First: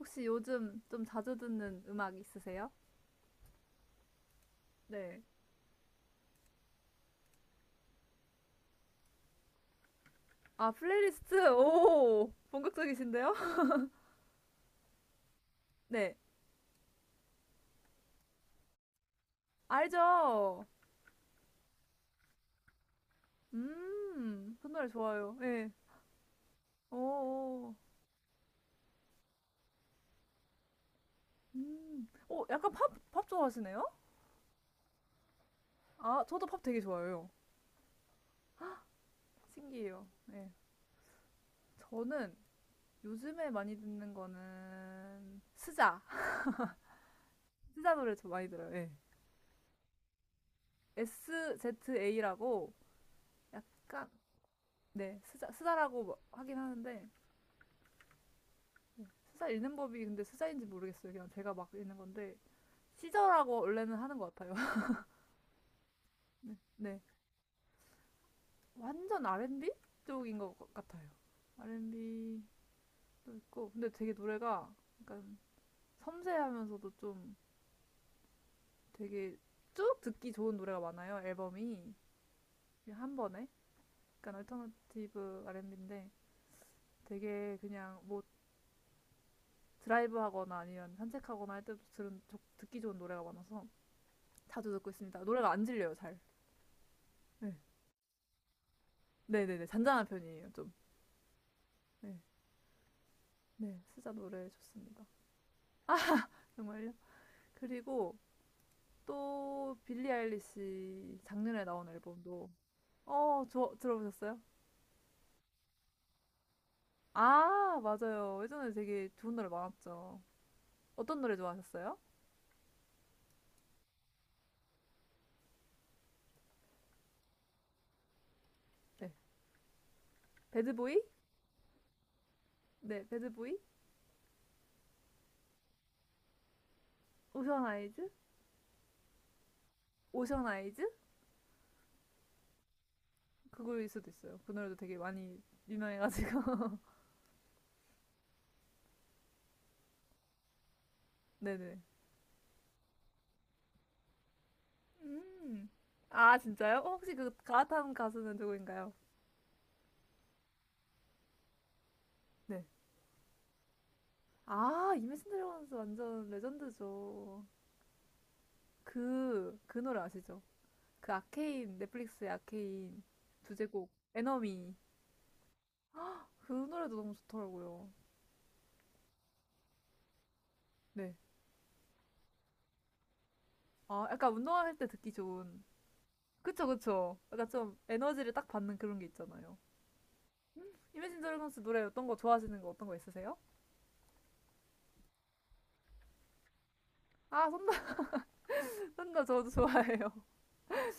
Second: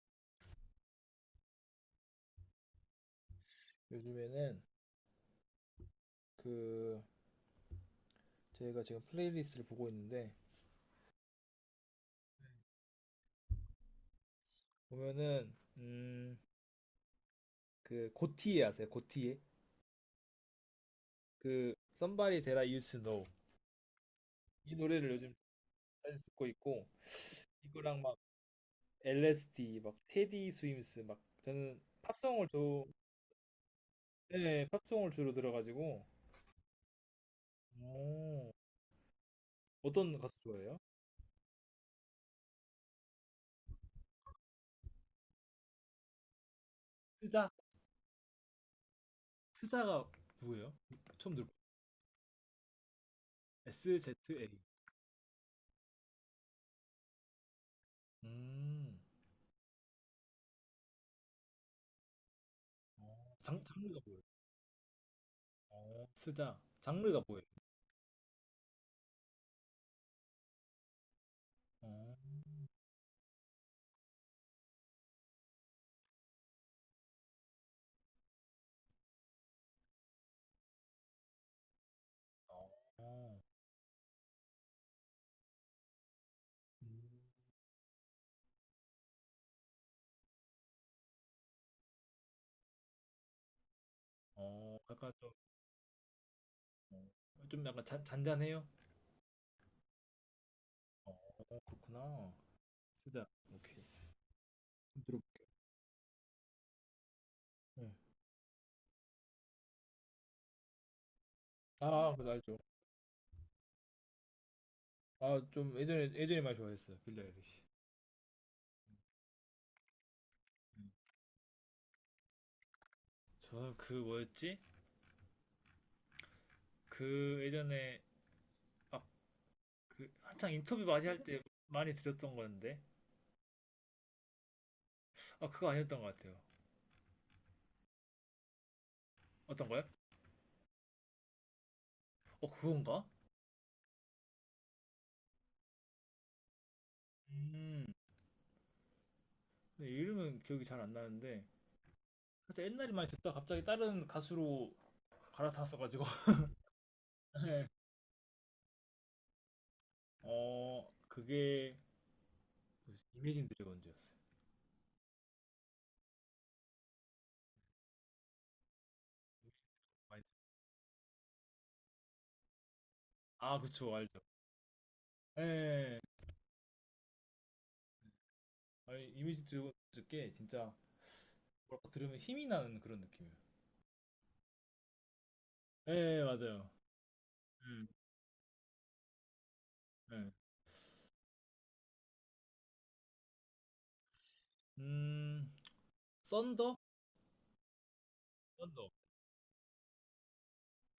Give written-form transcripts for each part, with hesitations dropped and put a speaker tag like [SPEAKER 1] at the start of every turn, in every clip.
[SPEAKER 1] 혹시 요즘 좀 자주 듣는 음악 있으세요?
[SPEAKER 2] 요즘에는
[SPEAKER 1] 네.
[SPEAKER 2] 그 제가 지금 플레이리스트를 보고 있는데
[SPEAKER 1] 아, 플레이리스트? 오, 본격적이신데요?
[SPEAKER 2] 보면은
[SPEAKER 1] 네,
[SPEAKER 2] 음 그 고티에 아세요? 고티에.
[SPEAKER 1] 알죠?
[SPEAKER 2] 그 Somebody That I Used to Know,
[SPEAKER 1] 그
[SPEAKER 2] 이
[SPEAKER 1] 노래
[SPEAKER 2] 노래를 요즘
[SPEAKER 1] 좋아요. 예.
[SPEAKER 2] 자주 듣고 있고.
[SPEAKER 1] 오, 오,
[SPEAKER 2] 이거랑 막 LSD 막 테디 스임스 막 저는
[SPEAKER 1] 오
[SPEAKER 2] 팝송을
[SPEAKER 1] 약간
[SPEAKER 2] 저.
[SPEAKER 1] 팝 좋아하시네요?
[SPEAKER 2] 네, 팝송을 주로 들어가지고.
[SPEAKER 1] 아, 저도 팝 되게 좋아해요.
[SPEAKER 2] 오,
[SPEAKER 1] 신기해요.
[SPEAKER 2] 어떤 가수
[SPEAKER 1] 예.
[SPEAKER 2] 좋아해요?
[SPEAKER 1] 저는 요즘에 많이 듣는 거는 스자.
[SPEAKER 2] 스자.
[SPEAKER 1] 스자 노래 좀 많이 들어요. 예.
[SPEAKER 2] 스자가 누구예요? 처음 들어.
[SPEAKER 1] SZA라고 약간,
[SPEAKER 2] SZA.
[SPEAKER 1] 네, 스자, 스자라고 뭐 하긴 하는데,
[SPEAKER 2] 음.
[SPEAKER 1] 스사 읽는 법이 근데 스사인지 모르겠어요. 그냥 제가 막 읽는 건데
[SPEAKER 2] 어, 장,
[SPEAKER 1] 시저라고 원래는
[SPEAKER 2] 장르가
[SPEAKER 1] 하는
[SPEAKER 2] 뭐예요?
[SPEAKER 1] 것 같아요.
[SPEAKER 2] 어,
[SPEAKER 1] 네,
[SPEAKER 2] 스작.
[SPEAKER 1] 네.
[SPEAKER 2] 장르가 뭐예요?
[SPEAKER 1] 완전 R&B 쪽인 것 같아요.
[SPEAKER 2] 어,
[SPEAKER 1] R&B도 있고 근데 되게 노래가 약간 섬세하면서도 좀 되게 쭉 듣기 좋은 노래가 많아요. 앨범이 한
[SPEAKER 2] 어,
[SPEAKER 1] 번에 약간 얼터너티브 R&B인데
[SPEAKER 2] 음.
[SPEAKER 1] 되게 그냥 뭐 드라이브하거나 아니면 산책하거나 할 때도 들은 듣기 좋은 노래가 많아서 자주
[SPEAKER 2] 어,
[SPEAKER 1] 듣고
[SPEAKER 2] 약간
[SPEAKER 1] 있습니다.
[SPEAKER 2] 좀,
[SPEAKER 1] 노래가 안 질려요 잘.
[SPEAKER 2] 어,
[SPEAKER 1] 네.
[SPEAKER 2] 좀 약간 잔잔해요?
[SPEAKER 1] 네네네. 잔잔한 편이에요, 좀.
[SPEAKER 2] 어,
[SPEAKER 1] 네.
[SPEAKER 2] 그렇구나. 스작.
[SPEAKER 1] 네.
[SPEAKER 2] 오케이.
[SPEAKER 1] 스자 노래
[SPEAKER 2] 좀
[SPEAKER 1] 좋습니다.
[SPEAKER 2] 들어볼게요.
[SPEAKER 1] 정말요?
[SPEAKER 2] 네.
[SPEAKER 1] 그리고 또 빌리 아일리시 작년에 나온
[SPEAKER 2] 아, 그거
[SPEAKER 1] 앨범도
[SPEAKER 2] 알죠.
[SPEAKER 1] 어, 저 들어보셨어요?
[SPEAKER 2] 아, 좀 예전에, 예전에 많이 좋아했어요. 빌리 아일리시.
[SPEAKER 1] 아, 맞아요. 예전에 되게 좋은 노래 많았죠.
[SPEAKER 2] 음.
[SPEAKER 1] 어떤 노래 좋아하셨어요?
[SPEAKER 2] 저는 그 뭐였지? 그 예전에, 아,
[SPEAKER 1] 네.
[SPEAKER 2] 그 한창 인터뷰
[SPEAKER 1] 배드보이?
[SPEAKER 2] 많이 할 때 많이 들었던 건데.
[SPEAKER 1] 네, 배드보이?
[SPEAKER 2] 아, 그거 아니었던 것 같아요.
[SPEAKER 1] 오션 아이즈?
[SPEAKER 2] 어떤 거요?
[SPEAKER 1] 오션 아이즈?
[SPEAKER 2] 어, 그건가?
[SPEAKER 1] 그거일 수도 있어요. 그 노래도 되게 많이 유명해가지고.
[SPEAKER 2] 음. 근데 이름은 기억이 잘 안 나는데.
[SPEAKER 1] 네네.
[SPEAKER 2] 그때 옛날에 많이 듣다 가 갑자기 다른 가수로
[SPEAKER 1] 음.
[SPEAKER 2] 갈아탔어가지고
[SPEAKER 1] 아, 진짜요? 어, 혹시 그
[SPEAKER 2] 예.
[SPEAKER 1] 가타는 가수는 누구인가요?
[SPEAKER 2] 그게
[SPEAKER 1] 네.
[SPEAKER 2] 뭐지? 이미진 드래곤즈였어요.
[SPEAKER 1] 아, 이매진 드래곤스 완전 레전드죠. 그 노래
[SPEAKER 2] 많이 듣-
[SPEAKER 1] 아시죠? 그 아케인, 넷플릭스의 아케인
[SPEAKER 2] 아
[SPEAKER 1] 주제곡,
[SPEAKER 2] 그쵸 알죠.
[SPEAKER 1] 에너미.
[SPEAKER 2] 예.
[SPEAKER 1] 그 노래도 너무 좋더라고요.
[SPEAKER 2] 아니 이미진 드래곤즈께 진짜
[SPEAKER 1] 네.
[SPEAKER 2] 뭐랄까 들으면 힘이 나는 그런 느낌이에요.
[SPEAKER 1] 아, 약간 운동할 때 듣기 좋은.
[SPEAKER 2] 예
[SPEAKER 1] 그쵸,
[SPEAKER 2] 맞아요.
[SPEAKER 1] 그쵸. 약간 좀
[SPEAKER 2] 음.
[SPEAKER 1] 에너지를 딱 받는 그런 게 있잖아요.
[SPEAKER 2] 예.
[SPEAKER 1] 음, 이매진 드래곤스 노래 어떤 거 좋아하시는 거 어떤 거 있으세요?
[SPEAKER 2] 음 썬더.
[SPEAKER 1] 아, 던더
[SPEAKER 2] 썬더.
[SPEAKER 1] 선더 저도 좋아해요.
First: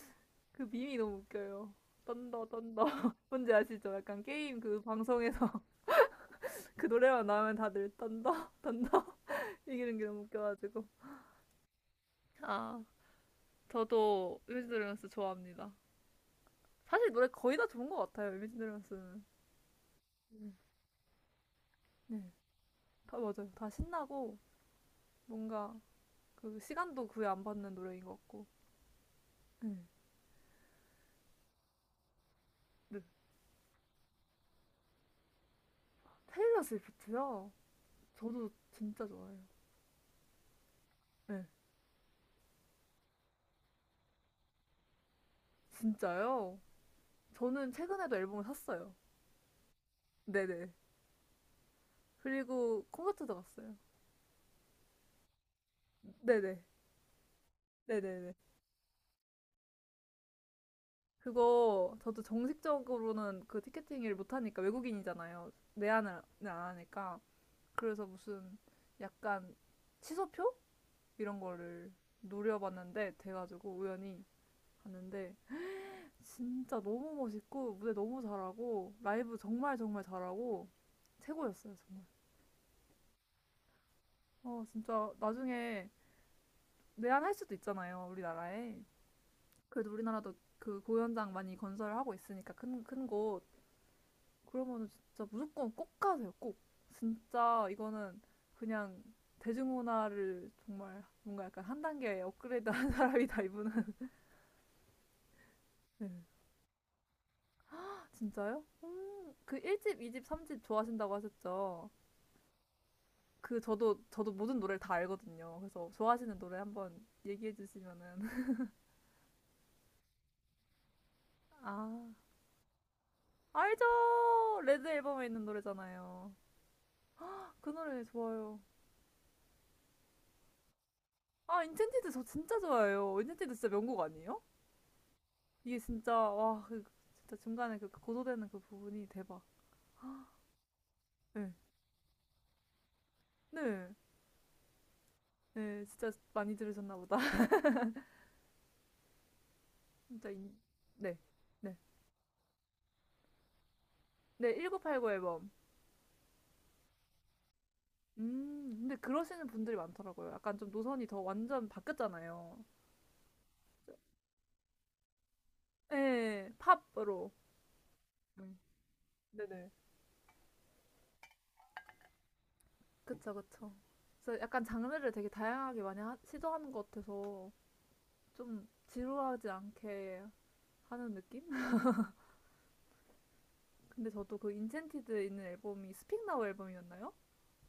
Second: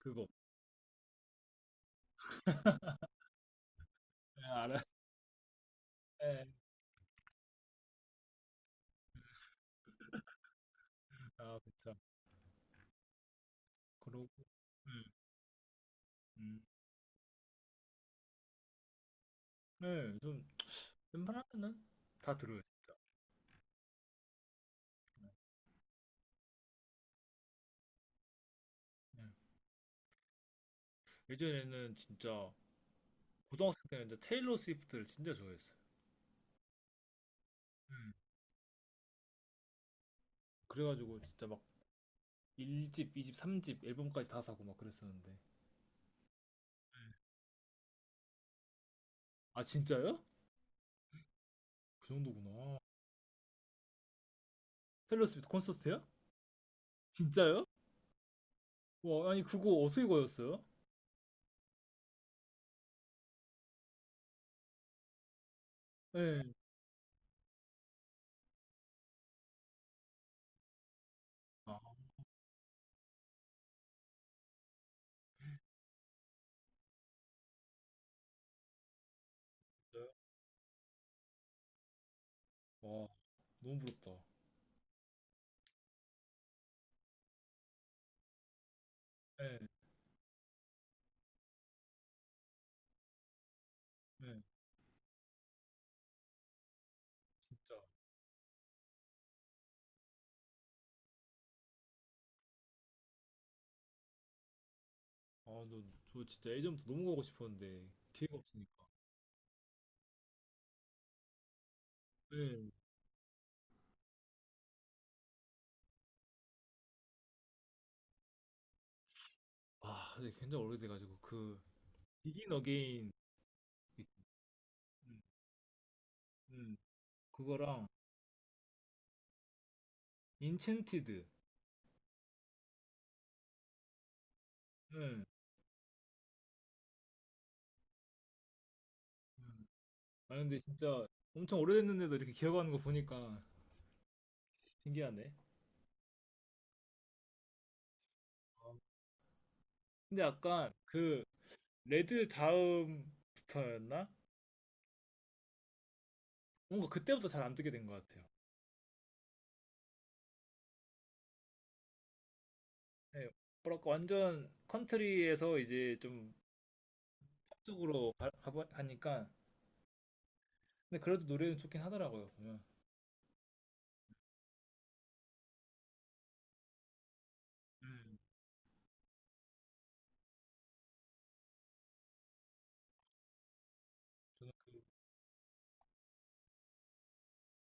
[SPEAKER 2] 그거.
[SPEAKER 1] 그 밈이 너무 웃겨요. 던더 던더 뭔지 아시죠? 약간
[SPEAKER 2] 예
[SPEAKER 1] 게임
[SPEAKER 2] 알아.
[SPEAKER 1] 그 방송에서
[SPEAKER 2] 예.
[SPEAKER 1] 그 노래만 나오면 다들 던더던더 이기는 게 너무 웃겨가지고.
[SPEAKER 2] 아 그쵸.
[SPEAKER 1] 아,
[SPEAKER 2] 그러고.
[SPEAKER 1] 저도 이미지
[SPEAKER 2] 음.
[SPEAKER 1] 드래곤스 좋아합니다.
[SPEAKER 2] 음.
[SPEAKER 1] 사실 노래 거의 다 좋은 것 같아요, 이미지 드래곤스는.
[SPEAKER 2] 네, 좀 웬만하면은
[SPEAKER 1] 네.
[SPEAKER 2] 다 들어요.
[SPEAKER 1] 다, 맞아요. 다 신나고, 뭔가, 그, 시간도 구애 안 받는 노래인 것 같고.
[SPEAKER 2] 예.
[SPEAKER 1] 네.
[SPEAKER 2] 예전에는 진짜
[SPEAKER 1] 네.
[SPEAKER 2] 고등학생 때는 이제 테일러 스위프트를 진짜 좋아했어요.
[SPEAKER 1] 테일러 스위프트요?
[SPEAKER 2] 음.
[SPEAKER 1] 저도 진짜 좋아해요.
[SPEAKER 2] 그래가지고
[SPEAKER 1] 네.
[SPEAKER 2] 진짜 막 1집, 2집, 3집 앨범까지 다 사고 막 그랬었는데.
[SPEAKER 1] 진짜요? 저는 최근에도 앨범을 샀어요.
[SPEAKER 2] 아, 진짜요?
[SPEAKER 1] 네네.
[SPEAKER 2] 그 정도구나.
[SPEAKER 1] 그리고 콘서트도 갔어요.
[SPEAKER 2] 테일러 스위프트 콘서트요?
[SPEAKER 1] 네네.
[SPEAKER 2] 진짜요?
[SPEAKER 1] 네네네.
[SPEAKER 2] 와, 아니 그거 어떻게 거였어요?
[SPEAKER 1] 그거 저도 정식적으로는 그 티켓팅 일 못하니까 외국인이잖아요. 내한을
[SPEAKER 2] 예.
[SPEAKER 1] 안 하니까. 그래서 무슨 약간 취소표? 이런
[SPEAKER 2] 아,
[SPEAKER 1] 거를 노려봤는데 돼가지고 우연히 봤는데 진짜 너무 멋있고 무대 너무 잘하고 라이브 정말 정말
[SPEAKER 2] 진짜요?
[SPEAKER 1] 잘하고 최고였어요 정말.
[SPEAKER 2] 와, 너무 부럽다.
[SPEAKER 1] 어 진짜 나중에 내한할 수도 있잖아요 우리나라에.
[SPEAKER 2] 예,
[SPEAKER 1] 그래도 우리나라도 그 공연장 많이 건설하고 있으니까 큰 곳.
[SPEAKER 2] 예,
[SPEAKER 1] 그러면은 진짜 무조건 꼭 가세요, 꼭. 진짜
[SPEAKER 2] 진짜.
[SPEAKER 1] 이거는 그냥 대중문화를 정말 뭔가 약간 한 단계 업그레이드 한 사람이다, 이분은.
[SPEAKER 2] 아, 너,
[SPEAKER 1] 네.
[SPEAKER 2] 저 진짜 예전부터 너무 가고 싶었는데 기회가
[SPEAKER 1] 진짜요?
[SPEAKER 2] 없으니까.
[SPEAKER 1] 그 1집, 2집, 3집 좋아하신다고 하셨죠?
[SPEAKER 2] 예.
[SPEAKER 1] 그 저도 모든 노래를 다 알거든요. 그래서 좋아하시는 노래 한번 얘기해 주시면은.
[SPEAKER 2] 아, 근데 굉장히 오래돼가지고 그
[SPEAKER 1] 아,
[SPEAKER 2] 비긴 어게인
[SPEAKER 1] 알죠! 레드
[SPEAKER 2] 음,
[SPEAKER 1] 앨범에 있는 노래잖아요.
[SPEAKER 2] 음,
[SPEAKER 1] 그
[SPEAKER 2] 그거랑
[SPEAKER 1] 노래 좋아요.
[SPEAKER 2] 인챈티드.
[SPEAKER 1] 아, 인첸티드 저 진짜 좋아해요. 인첸티드 진짜 명곡 아니에요?
[SPEAKER 2] 예.
[SPEAKER 1] 이게 진짜 와, 그 진짜 중간에 그 고소되는 그 부분이 대박.
[SPEAKER 2] 음. 아 근데 진짜
[SPEAKER 1] 네.
[SPEAKER 2] 엄청 오래됐는데도 이렇게 기억하는 거 보니까
[SPEAKER 1] 네.
[SPEAKER 2] 신기하네.
[SPEAKER 1] 네, 진짜 많이 들으셨나 보다.
[SPEAKER 2] 근데
[SPEAKER 1] 진짜 인...
[SPEAKER 2] 약간
[SPEAKER 1] 네.
[SPEAKER 2] 그
[SPEAKER 1] 네.
[SPEAKER 2] 레드 다음부터였나?
[SPEAKER 1] 네, 1989 앨범.
[SPEAKER 2] 뭔가 그때부터 잘 안 뜨게 된 것 같아요.
[SPEAKER 1] 근데 그러시는 분들이 많더라고요. 약간 좀 노선이 더 완전 바뀌었잖아요.
[SPEAKER 2] 네, 뭐랄까 완전 컨트리에서 이제 좀
[SPEAKER 1] 네, 팝으로.
[SPEAKER 2] 쪽으로 가,
[SPEAKER 1] 음,
[SPEAKER 2] 가- 가니까
[SPEAKER 1] 네네.
[SPEAKER 2] 근데 그래도 노래는 좋긴 하더라고요 보면.
[SPEAKER 1] 그쵸, 그쵸. 그래서 약간 장르를 되게 다양하게 많이 하- 시도하는 것 같아서
[SPEAKER 2] 음,
[SPEAKER 1] 좀 지루하지 않게 하는 느낌? 근데 저도 그
[SPEAKER 2] 저는 그,
[SPEAKER 1] 인챈티드 있는 앨범이 스픽 나우 앨범이었나요?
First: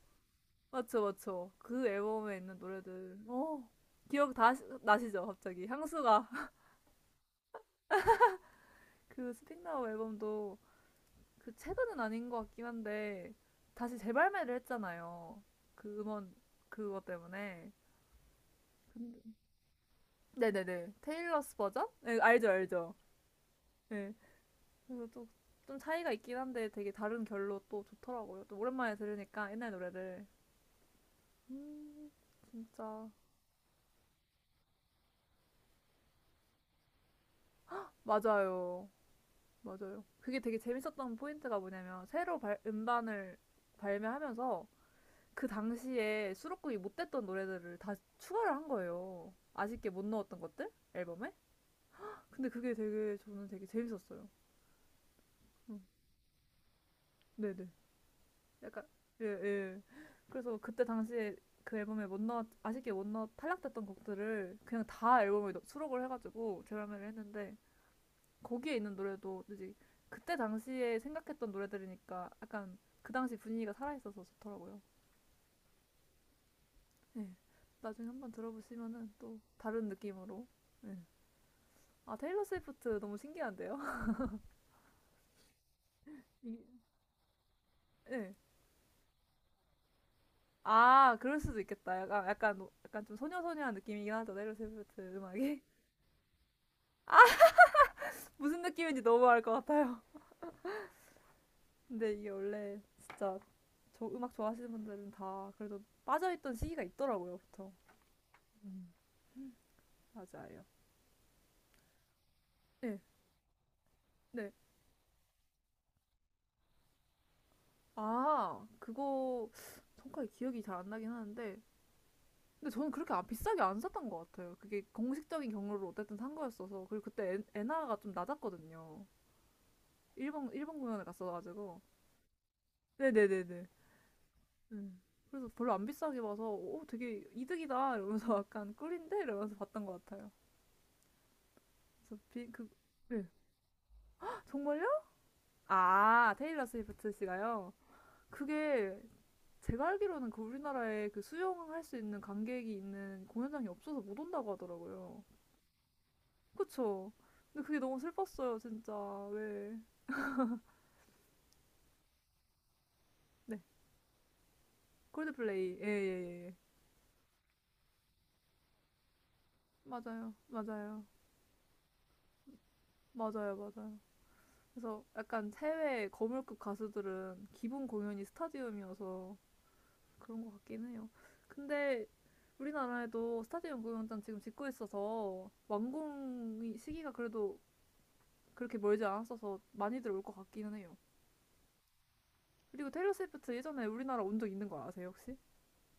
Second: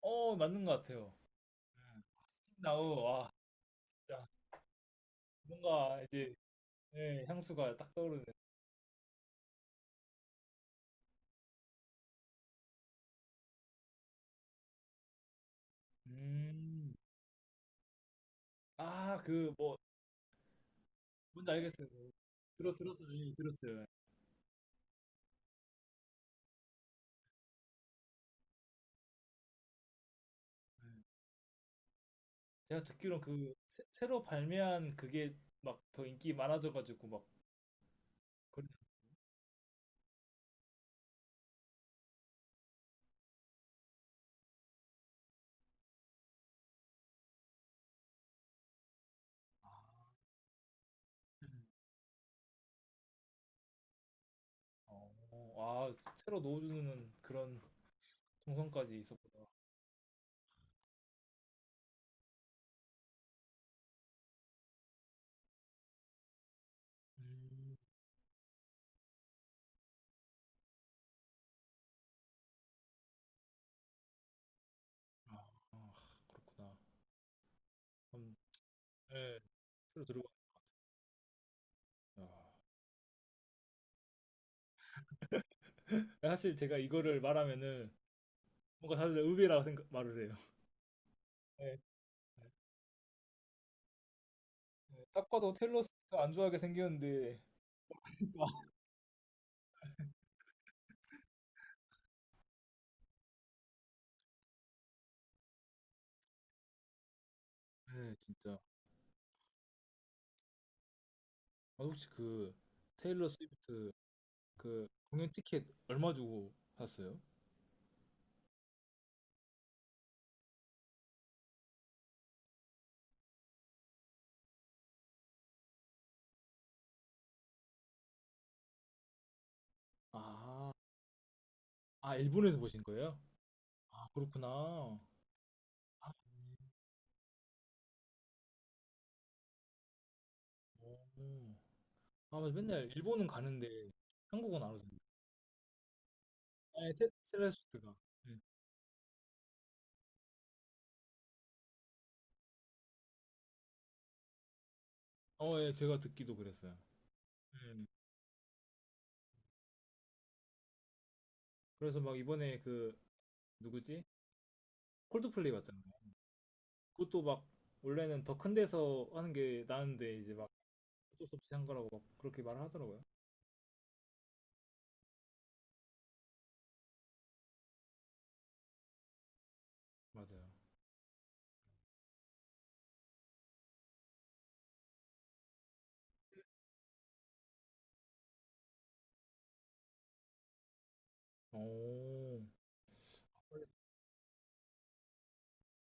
[SPEAKER 2] 어 맞는 것
[SPEAKER 1] 맞죠,
[SPEAKER 2] 같아요.
[SPEAKER 1] 맞죠. 그
[SPEAKER 2] 음,
[SPEAKER 1] 앨범에 있는
[SPEAKER 2] 나우
[SPEAKER 1] 노래들.
[SPEAKER 2] 와
[SPEAKER 1] 어,
[SPEAKER 2] 진짜
[SPEAKER 1] 기억 다 시- 나시죠, 갑자기.
[SPEAKER 2] 뭔가
[SPEAKER 1] 향수가.
[SPEAKER 2] 이제 예, 향수가 딱 떠오르네.
[SPEAKER 1] 그 스픽나우 앨범도 그 최근은 아닌 것 같긴 한데, 다시 재발매를 했잖아요. 그 음원,
[SPEAKER 2] 음,
[SPEAKER 1] 그거 때문에.
[SPEAKER 2] 아
[SPEAKER 1] 근데,
[SPEAKER 2] 그뭐
[SPEAKER 1] 네네네.
[SPEAKER 2] 뭔지
[SPEAKER 1] 테일러스 버전?
[SPEAKER 2] 알겠어요. 그
[SPEAKER 1] 네, 알죠,
[SPEAKER 2] 들어
[SPEAKER 1] 알죠.
[SPEAKER 2] 들었어요. 예, 들었어요.
[SPEAKER 1] 네. 그래서 또, 좀 차이가 있긴 한데 되게 다른 결로 또 좋더라고요. 또 오랜만에 들으니까 옛날 노래를.
[SPEAKER 2] 예.
[SPEAKER 1] 음,
[SPEAKER 2] 제가
[SPEAKER 1] 진짜.
[SPEAKER 2] 듣기로 그 새, 로 발매한 그게 막 더 인기 많아져가지고 막그
[SPEAKER 1] 맞아요. 맞아요. 그게 되게 재밌었던 포인트가 뭐냐면 새로 발, 음반을 발매하면서 그 당시에 수록곡이 못 됐던 노래들을 다 추가를 한 거예요.
[SPEAKER 2] 아,
[SPEAKER 1] 아쉽게 못 넣었던 것들 앨범에.
[SPEAKER 2] 네.
[SPEAKER 1] 근데 그게 되게 저는 되게 재밌었어요.
[SPEAKER 2] 어,
[SPEAKER 1] 음,
[SPEAKER 2] 아 새로 넣어주는 그런
[SPEAKER 1] 네네. 약간
[SPEAKER 2] 정성까지
[SPEAKER 1] 예
[SPEAKER 2] 있었구나.
[SPEAKER 1] 예. 그래서 그때 당시에 그 앨범에 못 넣었 아쉽게 못 넣었 탈락됐던 곡들을 그냥 다 앨범에 넣- 수록을 해가지고 재발매를 했는데
[SPEAKER 2] 음,
[SPEAKER 1] 거기에 있는 노래도 이제 그때 당시에 생각했던 노래들이니까 약간 그 당시 분위기가 살아있어서 좋더라고요.
[SPEAKER 2] 아, 아, 그렇구나.
[SPEAKER 1] 네. 나중에 한번
[SPEAKER 2] 음,
[SPEAKER 1] 들어보시면은
[SPEAKER 2] 예,
[SPEAKER 1] 또 다른
[SPEAKER 2] 새로 들어가.
[SPEAKER 1] 느낌으로. 네. 아,
[SPEAKER 2] 아.
[SPEAKER 1] 테일러 스위프트 너무 신기한데요?
[SPEAKER 2] 사실 제가
[SPEAKER 1] 이-
[SPEAKER 2] 이거를 말하면은
[SPEAKER 1] 네.
[SPEAKER 2] 뭔가 다들 의외라고 생각 말을 해요.
[SPEAKER 1] 아, 그럴 수도
[SPEAKER 2] 예.
[SPEAKER 1] 있겠다. 약간, 노- 약간 좀 소녀소녀한 느낌이긴 하죠. 테일러
[SPEAKER 2] 예.
[SPEAKER 1] 스위프트
[SPEAKER 2] 딱 봐도
[SPEAKER 1] 음악이.
[SPEAKER 2] 테일러 스위프트 안 좋아하게 생겼는데.
[SPEAKER 1] 무슨 느낌인지 너무 알 것 같아요. 근데 이게 원래 진짜 저 음악 좋아하시는 분들은 다 그래도 빠져있던 시기가 있더라고요, 보통.
[SPEAKER 2] 네, 진짜. 아,
[SPEAKER 1] 맞아요.
[SPEAKER 2] 혹시 그
[SPEAKER 1] 네.
[SPEAKER 2] 테일러 스위프트
[SPEAKER 1] 네.
[SPEAKER 2] 그 공연 티켓 얼마 주고 샀어요?
[SPEAKER 1] 아, 그거 정확하게 기억이 잘 안 나긴 하는데 근데 저는 그렇게 안- 비싸게 안 샀던 것 같아요. 그게 공식적인 경로로 어쨌든 산 거였어서 그리고 그때 엔, 엔화가 좀 낮았거든요. 일본
[SPEAKER 2] 아,
[SPEAKER 1] 일본 공연을 갔어가지고
[SPEAKER 2] 아 일본에서 보신 거예요?
[SPEAKER 1] 네네네네.
[SPEAKER 2] 아 그렇구나.
[SPEAKER 1] 음. 그래서 별로 안
[SPEAKER 2] 아,
[SPEAKER 1] 비싸게 봐서 오 되게 이득이다 이러면서 약간 꿀인데 이러면서 봤던 것 같아요.
[SPEAKER 2] 오.
[SPEAKER 1] 그래서
[SPEAKER 2] 아
[SPEAKER 1] 비,
[SPEAKER 2] 맞아.
[SPEAKER 1] 그
[SPEAKER 2] 맨날
[SPEAKER 1] 네.
[SPEAKER 2] 일본은 가는데 한국은 안
[SPEAKER 1] 정말요?
[SPEAKER 2] 오잖아요.
[SPEAKER 1] 아 테일러
[SPEAKER 2] 아니
[SPEAKER 1] 스위프트
[SPEAKER 2] 테-
[SPEAKER 1] 씨가요.
[SPEAKER 2] 텔레소프트가. 네.
[SPEAKER 1] 그게 제가 알기로는 그 우리나라에 그 수영할 수 있는 관객이 있는 공연장이 없어서 못 온다고 하더라고요.
[SPEAKER 2] 어, 예, 제가 듣기도 그랬어요.
[SPEAKER 1] 그쵸? 근데 그게
[SPEAKER 2] 음.
[SPEAKER 1] 너무 슬펐어요, 진짜. 왜.
[SPEAKER 2] 그래서 막 이번에 그
[SPEAKER 1] 네.
[SPEAKER 2] 누구지? 콜드플레이
[SPEAKER 1] 콜드플레이.
[SPEAKER 2] 왔잖아요.
[SPEAKER 1] 예, 예, 예. 예.
[SPEAKER 2] 그것도 막 원래는 더 큰 데서 하는 게 나은데
[SPEAKER 1] 맞아요.
[SPEAKER 2] 이제 막
[SPEAKER 1] 맞아요.
[SPEAKER 2] 어쩔 수 없이 한 거라고 막 그렇게 말을 하더라고요.
[SPEAKER 1] 맞아요. 맞아요. 그래서 약간 해외 거물급 가수들은 기본 공연이 스타디움이어서 그런
[SPEAKER 2] 맞아요.
[SPEAKER 1] 것 같긴 해요. 근데 우리나라에도 스타디움 공연장 지금 짓고 있어서 완공 시기가 그래도 그렇게 멀지 않았어서 많이들 올 것 같기는 해요.
[SPEAKER 2] 오.
[SPEAKER 1] 그리고 테일러 스위프트 예전에 우리나라 온 적 있는 거 아세요 혹시?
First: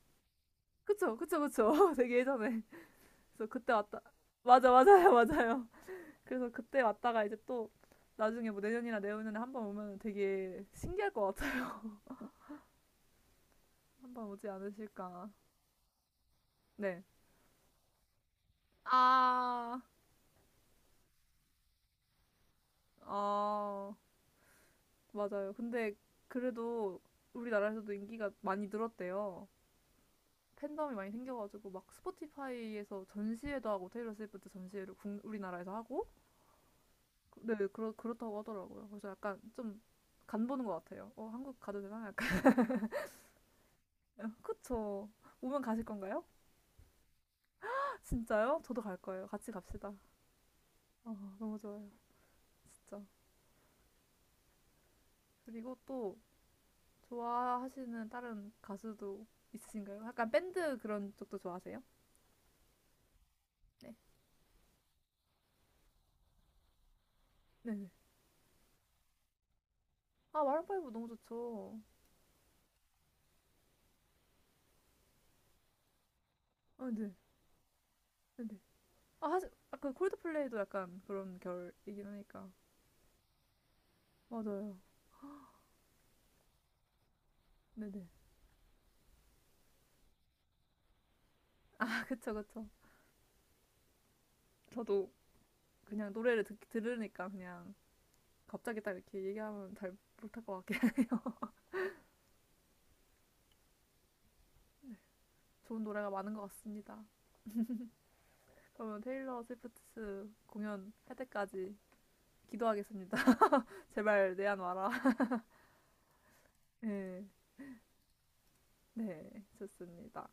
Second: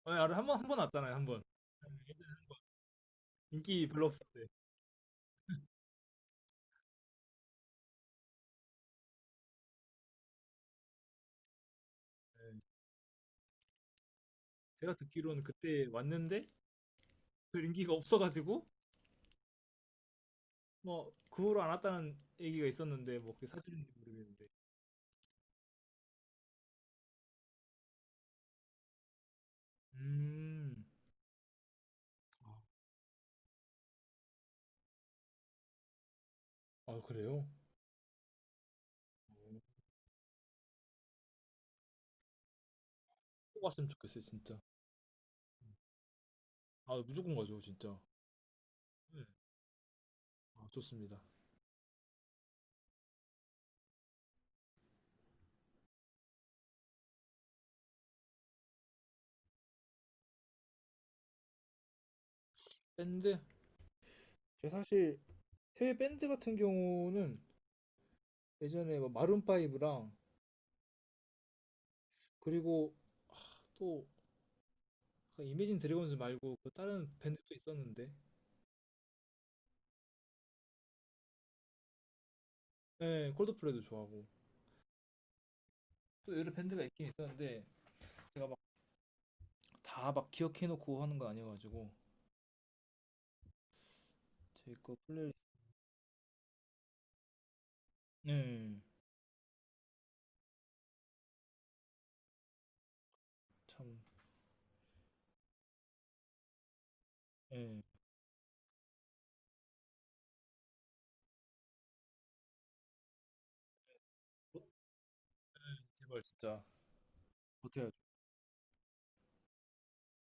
[SPEAKER 2] 아, 한번 한 번 왔잖아요,
[SPEAKER 1] 그쵸
[SPEAKER 2] 한
[SPEAKER 1] 그쵸
[SPEAKER 2] 번.
[SPEAKER 1] 그쵸
[SPEAKER 2] 예.
[SPEAKER 1] 되게 예전에 그래서 그때
[SPEAKER 2] 인기
[SPEAKER 1] 왔다
[SPEAKER 2] 별로 없을 때. 네.
[SPEAKER 1] 맞아 맞아요 맞아요 그래서 그때 왔다가 이제 또 나중에 뭐 내년이나 내후년에 한번 오면 되게 신기할 것 같아요 한번 오지
[SPEAKER 2] 제가
[SPEAKER 1] 않으실까
[SPEAKER 2] 듣기로는 그때 왔는데
[SPEAKER 1] 네아
[SPEAKER 2] 별 인기가 없어가지고
[SPEAKER 1] 아,
[SPEAKER 2] 뭐 그 후로 안 왔다는 얘기가 있었는데 뭐 그게
[SPEAKER 1] 아,
[SPEAKER 2] 사실인지 모르겠는데.
[SPEAKER 1] 맞아요 근데 그래도 우리나라에서도 인기가 많이 늘었대요
[SPEAKER 2] 음.
[SPEAKER 1] 팬덤이 많이 생겨가지고 막
[SPEAKER 2] 아,
[SPEAKER 1] 스포티파이에서 전시회도 하고 테일러 스위프트 전시회를 국- 우리나라에서 하고
[SPEAKER 2] 아, 그래요?
[SPEAKER 1] 네, 그렇다고 하더라고요. 그래서 약간 좀
[SPEAKER 2] 어,
[SPEAKER 1] 간보는 것 같아요. 어, 한국 가도 되나? 약간.
[SPEAKER 2] 꼭 왔으면 좋겠어요, 진짜.
[SPEAKER 1] 그쵸. 오면 가실 건가요?
[SPEAKER 2] 아, 무조건 가죠, 진짜.
[SPEAKER 1] 진짜요? 저도 갈
[SPEAKER 2] 네.
[SPEAKER 1] 거예요. 같이 갑시다.
[SPEAKER 2] 아, 좋습니다.
[SPEAKER 1] 아, 너무 좋아요. 진짜. 그리고 또 좋아하시는 다른 가수도 있으신가요? 약간 밴드 그런 쪽도 좋아하세요?
[SPEAKER 2] 밴드?
[SPEAKER 1] 네.
[SPEAKER 2] 제 사실 해외 밴드 같은 경우는
[SPEAKER 1] 네네.
[SPEAKER 2] 예전에 뭐 마룬파이브랑
[SPEAKER 1] 아, 마룬파이브 너무 좋죠.
[SPEAKER 2] 그리고 아, 또 이매진 드래곤즈 말고 그
[SPEAKER 1] 아,
[SPEAKER 2] 다른
[SPEAKER 1] 네.
[SPEAKER 2] 밴드도 있었는데
[SPEAKER 1] 네네. 아, 사실, 아까 콜드플레이도 약간 그런 결이긴 하니까.
[SPEAKER 2] 네, 콜드플레이도 좋아하고
[SPEAKER 1] 맞아요.
[SPEAKER 2] 또 여러 밴드가 있긴 있었는데
[SPEAKER 1] 네네.
[SPEAKER 2] 제가 막 다 막 기억해놓고 하는 거 아니어가지고
[SPEAKER 1] 아, 그쵸, 그쵸.
[SPEAKER 2] 제 거
[SPEAKER 1] 저도
[SPEAKER 2] 플레이리스트
[SPEAKER 1] 그냥 노래를 들으니까 그냥
[SPEAKER 2] 네,
[SPEAKER 1] 갑자기 딱 이렇게 얘기하면 잘 못할 것 같긴 해요.
[SPEAKER 2] 참
[SPEAKER 1] 좋은 노래가 많은 것 같습니다.
[SPEAKER 2] 네.
[SPEAKER 1] 그러면 테일러 스위프트 공연 할 때까지 기도하겠습니다. 제발 내한
[SPEAKER 2] 어?
[SPEAKER 1] 와라.
[SPEAKER 2] 제발 진짜
[SPEAKER 1] 네,
[SPEAKER 2] 어떻게 해야
[SPEAKER 1] 네, 좋습니다.